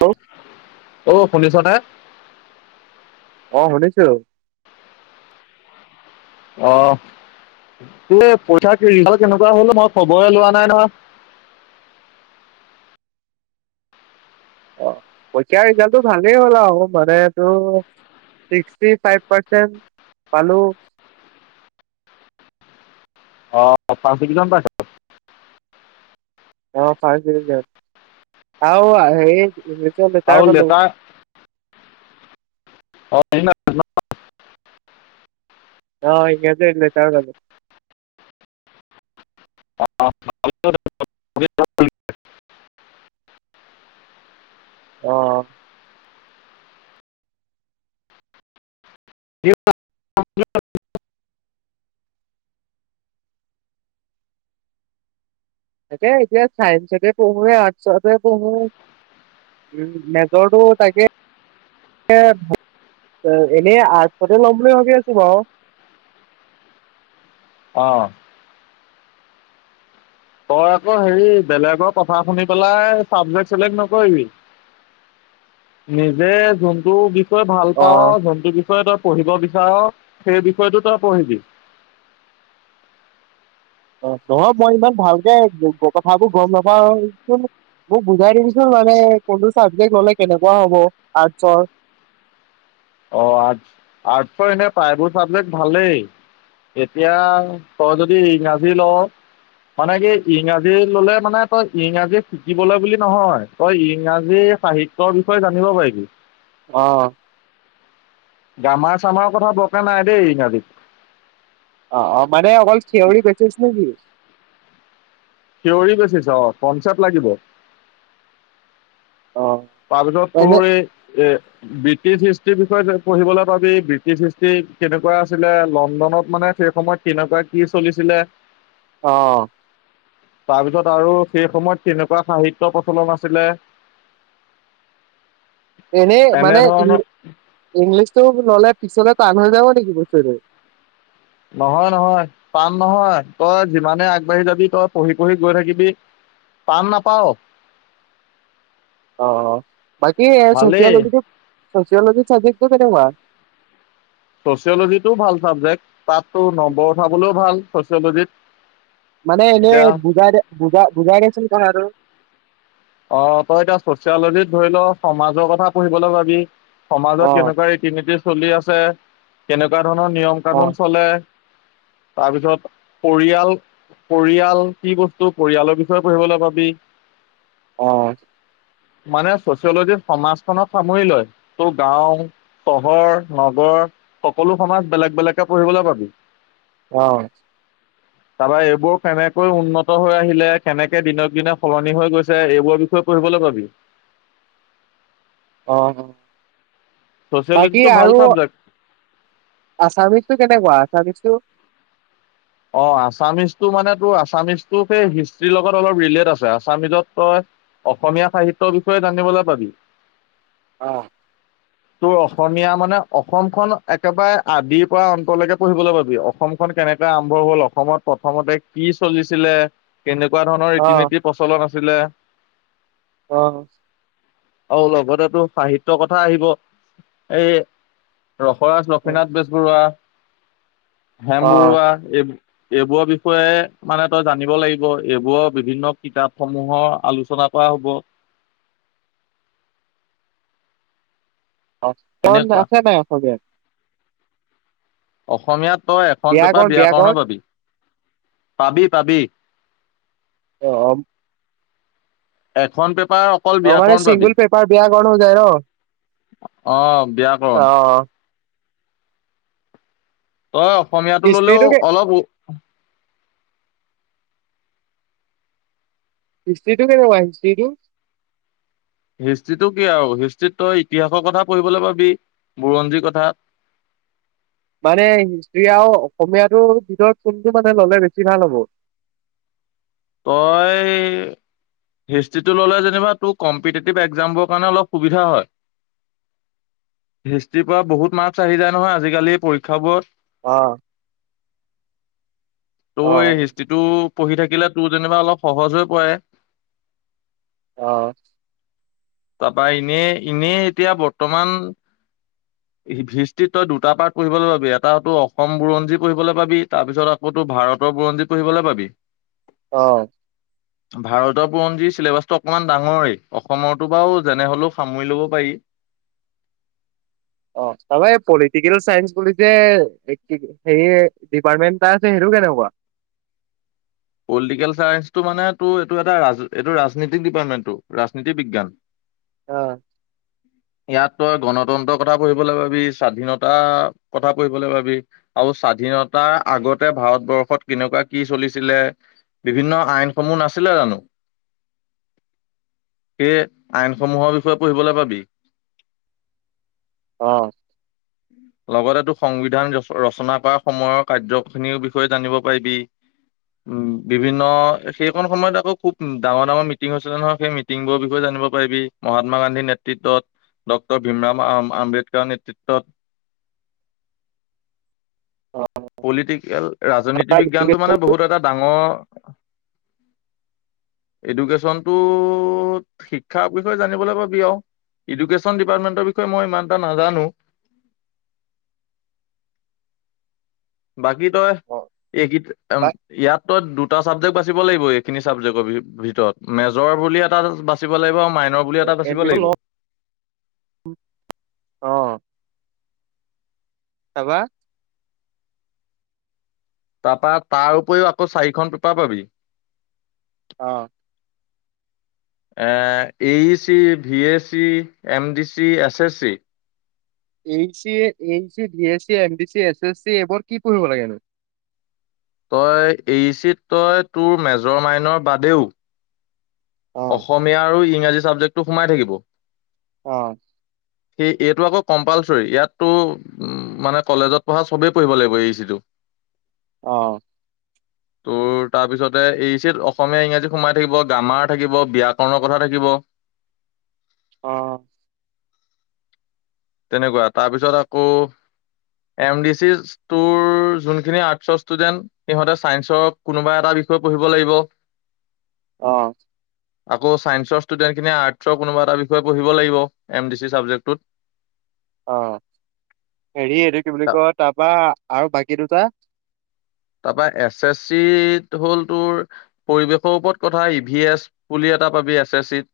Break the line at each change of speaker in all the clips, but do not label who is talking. Hello
অ শুনিছ না
অহ শুনিছো
অ এই পৰীক্ষা কেনেকোৱা হ'ল মই খবৰে লোৱা নাই নহয়
পৰক্ষা ৰিজাল্টটো ভালেই হ'ল আও মানেতো ছিক্সটি ফাইভ পাৰ্চন্ট পালো
অ ফাৰ্ষ্ট ডিভিজন পাইছ
অ ফাৰ্ষ্ট ডিভিজন আও আ হেৰি ছত লেটাৰ পালো
[unintelligible]
অহ ইংৰাজীত লেটাৰ পালো
অ [unintelligible]
অ
[unintelligible]
তাকে এতিয়া চাইন্সতে পঢ়োে নে আৰ্টছতে পঢ়ো উ মেজৰটো তাকে এনেই আৰ্টছতে লম বুলি ভাবি আছো বাও
অ তই আকৌ হেৰি বেলেগৰ কথা শুনি পেলাই চাবজেক্ট চিলেক্ট নকৰিবি নিজে যোনটো বিষ য়ে ভাল
অ
পাও যোনটো বিষয়ে তই পঢ়িব বিচাৰ সেই বিষয়টো তই পঢ়িবি
অ নহয় মই ইমান ভালকে কথাবোৰ গম নাপাও চোন মোক বুজাই দিবিচোন মানে কোনটো চাবজেক্ট ললে কেনেকোৱা হব আৰ্টচৰ
অ আৰ্ট আৰ্টছৰ এনে প্ৰায়বোৰ চাবজেক্ট ভালেই এতিয়া তই যদি ইংৰাজী ল মানে কি ইংৰাজী ললে মানে তই ইংৰাজী শিকিবলৈ বুলি নহয় তই ইংৰাজী সাহিত্যৰ বিষয়ে জানিব পাৰিবি
অহ
গামাৰ চামাৰ কথা বকা নাই দেই ইংৰাজীত
অ অ মানে অকল থিউৰি বেছিছ নে কি
থিউৰি বেছিছ অ কনছেপ্ত লাগিব
অ
তাৰপিছত
এনে
তোৰ এই এ ব্ৰিটিছ ইষ্ট বিষয়ে পঢ়িবলৈ ভাবি ব্ৰিটিছ হিষ্ট্ৰী কেনেকোৱা আছিলে লণ্ডনত মানে সেই সময়ত কেনেকোৱা কি চলিছিলে
অহ
তাৰপিছত আৰু সেই সময়ত কেনেকোৱা সাহিত্যৰ প্ৰচলন আছিলে
এনেই মানে ই
এনেধৰণৰ
ইংলিছতটো ললে পিছলে টান হৈ যাব নেকি বস্তুটো
নহয় নহয় টান নহয় তই যিমানে আগবাঢ়ি যাবি তই পঢ়ি পঢ়ি গৈ থাকিবি টান নাপাও
অ বাকি এ
ভালেই
চচিয়লজিটো চচিঅ'লজী চাব্জেক্টটো কেনেকোৱা
চচিয়লজিটোও ভাল চাবজেক্ট তাততো নম্বৰ উঠাবলৈও ভাল চ'চিঅলজিত
মানে এনেই বুজাই দে বুজা বুজাই দেচোন কথাতো
অ তই এতিয়া চচিয়লজিত ধৰি ল সমাজৰ কথা পঢ়িবলৈ পাবি
অ
সমাজত কেনেকোৱা ৰীতি নীতি চলি আছে, কেনেকুৱা ধৰণৰ নিয়ম
অ
কানুন চলে। তাৰপিছত পৰিয়াল-পৰিয়াল কি বস্তু, পৰিয়ালৰ বিষয়ে পঢ়িবলৈ পাবি।
অহ
মানে চচিয়লজিত সমাজখনত সামৰি লয়। ত গাঁও, চহৰ, নগৰ সকলো সমাজ বেলেগ বেলেগকে পঢ়িবলৈ পাবি।
অহ
তাৰপৰা এইবোৰ কেনেকৈ উন্নত হৈ আহিলে কেনেকে দিনক দিনে সলনি হৈ গৈছে। এইবোৰ বিষয়ে পঢ়িবলৈ পাবি।
অহ-অহ বাকী
ছচিয়লজিটো ভাল
আৰু
চাবজেক্ট
আছামিজটো কেনেকুৱা, আচামিজটো?
অ আছামিজটো মানে তোৰ আছামিজটো সেই হিষ্ট্ৰীৰ লগত অলপ ৰিলেট আছে আছামিজত তই অসমীয়া সাহিত্যৰ বিষয়ে জানিবলৈ পাবি।
অহ
তোৰ অসমীয়া মানে অসমখন একেবাৰে আদিৰ পৰা অন্তলৈকে পঢ়িবলৈ পাবি। অসমখনন কেনেকে আৰম্ভ হ'ল অসমত প্ৰথমতে কি চলিছিলে। কেনেকুৱা ধৰণৰ
অ
ৰীতি নীতি প্ৰলন আছিল। লে
অহ
অ লগতে টোৰ সাহিত্যয়ৰ কথা আহিব। এই ৰসৰাজ লক্ষীনাথ বেজবৰুৱা। হেম
অ
বৰুৱা। এই এইবোৰৰ বিষয়ে মানে তই জানিব লাগিব এইবোৰৰ বিভিন্ন কিতাপ সমূহৰ আলোচনা কৰা হব।
কাৰণ
এনেকুৱা
আছে নাই [unintelligible]
অসমীয়াত তই এখন পেপাৰ
ব্যাকৰণ ব্যাকৰণ
ব্যয়াকৰণৰ পাবি। পাাবি-পাাবি।
অহ
এথোন পে
অ মানে চিংগুল পেপাৰ বিেয়াকৰণ হয় যায় ন?
অ ব্যাকৰণ
অহ
তই অসমীয়াটো ল'লেও
হিষ্ট্ৰীটো
অলপ
হিষ্টৰী টো কেনেকুৱা হিষ্টৰী টো?
হিষ্ট্ৰিটো কি আৰু হিষ্ট্ৰ্ৰী তই ইতিহাসৰ কথা পঢ়িবলৈ পাবি বুৰঞ্জী কথা।
মানে হিষ্ট্ৰ্ৰী আৰু অসমীয়াটোৰ ভিতৰত কোনটো মানে ললে বেছি ভাল হ'ব?
তই হিষ্ট্ৰিটো ললে যেনিবা তোৰ কম্পিটেটিভ এক্জামবৰ কাৰণে অলপ সুবিধা হয়। হিষ্ট্ৰিৰ পৰা বহুত মাৰ্কচ আহি যায় নহয় আজিকালি পৰীক্ষাবোৰত।
অহ
ত' এই হিষ্ট্ৰিটো পঢ়ি থাকিলে তোৰ যেনিবা অলপ সহজ হৈ পৰে।
অহ
তাৰপা এনে এনেই এতিয়া বৰ্তমান হৃষ্টিত তই দুটা পাৰ্তত পঢ়িবলৈ পাবি এটা হতো অসম বুৰঞ্জী পঢ়িবলৈ পাবি তাৰ পিছত আকৌতো ভাৰতৰ বুৰঞ্জী পঢ়িবলৈ পাবি।
অ
ভাৰতৰ বুৰঞ্জীৰ চিলেবাচটো অকমান ডাঙৰে অসমৰতো বাৰু যেনে হ'লেও সামৰি লব পাৰি।
অ তবে পলিটিকেল চাইঞ্চ বুলিতে হেৰিয় ডিপাৰ্টমেণ্ট এটা আছে সেইটো কেনেকুৱা
পলিটিকেল চায়েঞ্চটো মানে তো এইটো এটা এইটো ৰাজনীতিক ডিপাৰ্টমেণ্টটো ৰাজনীতি বিজ্ঞান
অ
ইয়াত তই গণতন্ত্ৰৰ কথা পঢ়িবলৈ পাবি, স্বাধীনতা কথা পঢ়িবলৈ পাবি আৰু স্বাধীনতাৰ আগতে ভাৰতবৰ্ষত কেনেকুৱা কি চলিছিলে বিভিন্ন আইনসমূহ নাছিলে জানো সেই আইনসমূহৰ বিষয়ে পঢ়িবলৈ পাবি।
অ
লগতে তো সংবিধান ৰচনা কৰা সময়ৰ কাৰ্যখিনিৰ বিষয়ে জানিব পাৰিবি উম বিভিন্ন সেইখন সময়ত আকৌ খুব ডাঙৰ ডাঙৰ মিটিং হৈছিলে নহয় সেই মিটিংবোৰৰ বিষয়ে জানিব পাৰিবি। মহাত্মা গান্ধীৰ নেতৃত্বত ডক্তৰ ভীমৰাম আম্বেদকাৰ নেতৃত্বত পলিটিকেল ৰাজনীতি বিজ্ঞানটো মানে বহুত এটা এডুকেশ্যনটো শিক্ষাৰ বিষয়ে জানিবলৈ পাবি আও এডুকেশ্যন ডিপাৰ্টমেন্টৰ বিষয়ে মই ইমান এটা নাজানো তই এই গীত অম ইয়াত তই দুটা চাবজেক্ট বাচিব লাগিব এইখিনি চাবজেক্টৰ ভিতৰত মেজৰ বুলি এটা বাচিব লাগিব আৰু মাইনৰ বুলি এটা বাচিব
এডমিশ্যন
লাগিব
ল অ তাপা
তাৰপা তাৰ উপৰিও আকৌ চাৰিখন পেপাৰ পাবি
অ
E E C, V A C, M D C, S S C
এই চি এই C, B A C, M B C, S S C এইবোৰ কি পঢ়িব লাগেনো?
তই এইচিত তই তোৰ মেজৰ মাইনৰ বাদেও
অ
অসমীয়া আৰু ইং ৰাজী চাবজেক্টো সোমাই থাকিব
অ
সেই এইটো আকৌ কম্পালচৰি ইয়াততো মানে কলেজত পঢ়া চবেই পঢ়িব লাগিব এই চি টো।
অ
তোৰ তাৰপিছতে এই চিত অসমীয়া ইংৰাজী সোমাই থাকিব গ্ৰামাত থাকিব ব্যয়াকৰণৰ কথা থাকিব
অ
তেনেকুৱা তাৰপিছত আকৌ এম ডি চি টোৰ যোনখিনি আৰ্টছৰ ষ্টুডেন্ট সিহঁতে ছায়েঞ্চৰ কোনোবা এটা বিষয় পঢ়িব লাগিব
অ
আকৌ ছায়েঞ্চৰ ষ্টুডেণ্টখিনিয়ি আৰ্টচৰ কোনোবা এটা বিষয়ে পঢ়িব লাগিব এম ডি চি চাবজেক্টটোত
অ হেৰি এইটো কি বুলি কয় তাৰপা আৰু বাকী দুটা
তাৰপা এছ এছ চি তো হ'ল তোৰ পৰিৱেশৰ ওপৰত কথা ই ভি এছ বুলি এটা পাবি এছ এছ চি ত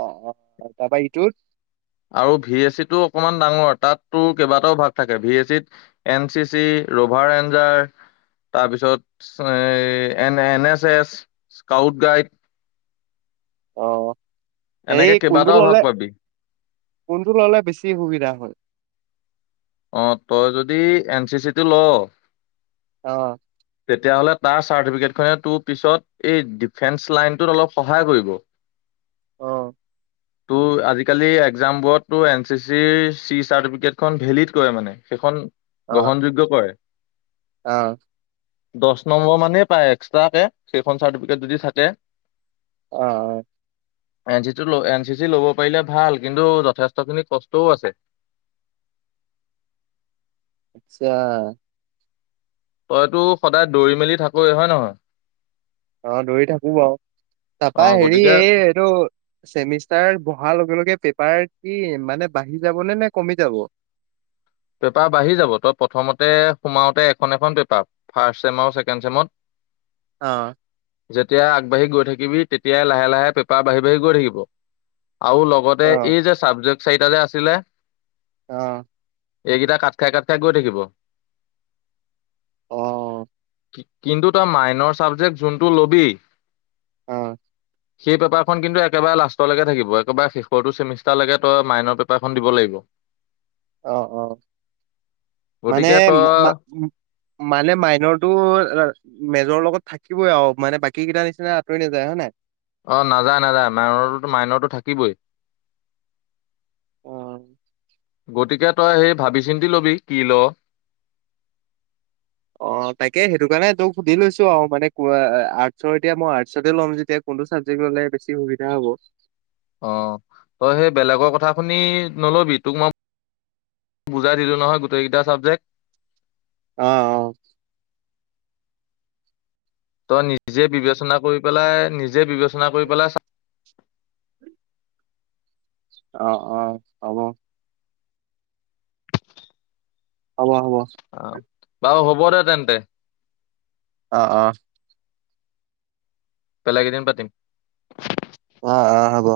অ অ তাৰাপা ইটোত
আৰু ভি এছচিটো অকণমান ডাঙৰ তাততো কেইবাটাও ভাগ থাকে ভি এছ চিত N C C rover ranger তাৰপিছত এন এনে এছ এছ স্কাউট গাইড
অ
এনেকে
হেৰি কোনটো
কেইবাটাও ভাগ
ললে
পাবি
কোনটো ললে বেছি সুবিধা হয়
অ তই যদি এন চি চি টো লও
অ
তেতিয়াহ'লে তাৰ চাৰ্টিফিকেটখনে তোৰ পিছত এই ডিফেন্স লাইনটোত অলপ সহায় কৰিব
অ
ত' আজিকালি একজামবোৰত এন চি চিৰ চি চৰ্টিফিকেট খন ভেলিড কিয় মানে সেইখন,
অ
গ্ৰহণযোগ্য পৰে
অ
দচ নম্বৰ মানেই পায় এক্সট্ৰাকে, সেইখন চাৰ্টিফিকেট যদি থাকে।
অ',
এন চি ল', এন -চি -চি ল'ব পাৰিলে ভাল কিন্তু যথেষ্টখিনি কষ্টও আছে।
আচ্ছা।
তইতো সদায় দৌৰি মেলি থাকৱে হয়- নহয়?
অহ ', দৌৰি থাকো বাৰু।
অ
তাৰাপা হেৰি
গতিকে
এই এইটো চেমিষ্টাৰ বহাৰ লগে লগে, পাৰ কি মানে বাঢ়ি যাব নে', -নে', কমি যাব?
পেপাৰ বাঢ়ি যাব, তই প্ৰথমতে সোমাওতে এখন এখন পেপাৰ ফাৰ্ষ্ট ছেম আৰু ছেকেণ্ড ছেমত।
অহ,
যেতিয়া আগবাঢ়ি গৈ থাকিবি, তেতিয়াই লাহে- লাহে পেপাৰ বাঢ়ি -বাঢ়ি গৈ থাকিব। আৰু
অ
লগতে এই যে চাবজেক্ট, চাৰিটা যে আছিলে।
অহ্
এইকেইটা কাট খাই, কাট খাই, গৈ থাকিব।
অ
কিন্তু তই মাইনৰ চাবজেক্ট যোনটো ল'বি,
আঃ
সেই পেপাৰখন কিন্তু একেবাৰে লাষ্টলৈকে থাকিব, একেবাৰে শেষৰটো চেমিষ্টাৰলৈকে তই মাইনৰ পেপাৰখন দিব লাগিব।
অ', - অ ',
গতিকে তই
মানে- মানে মাইনৰটো মেজৰৰ লগত, থাকিবই আৰু মানে বাকী কেইটাৰ নিচিনা আতৰি নাযায় হয়ে নাই?
অ', নাযায়- নাযায় মাইনৰ - মাইনৰটো থাকিবই।
অ, '
গতিকে তই, সেই ভাবি চিন্তি লবি কি ল',?
অ', তাকে সেইটো কাৰণে তোক সুধি লৈছো আৰু মানে আৰ্টচৰ এতিয়া মই, আৰ্টচতে লম যেতিয়া কোনটো চাবজেক্ট ল'লে বেছি সুবিধা হব।
অহ ', তই সেই বেলেগৰ কথা শুনি নলবি, তোক মই বুজাই দিলো নহয় গোটেইকেইটা চাবজেক্ট।
আহ ', - অ ',
তই নিজে বিবেচনা কৰি পেলাই, নিজে বিবেচনা কৰি পেলাই চ,
অ', অ', হব। হব-হব।
আম, বাউ হ'ব দে তেন্তে।
অ', অ',
বেলেগ এদিন পাতিম।
উৱা, আঃ, হব।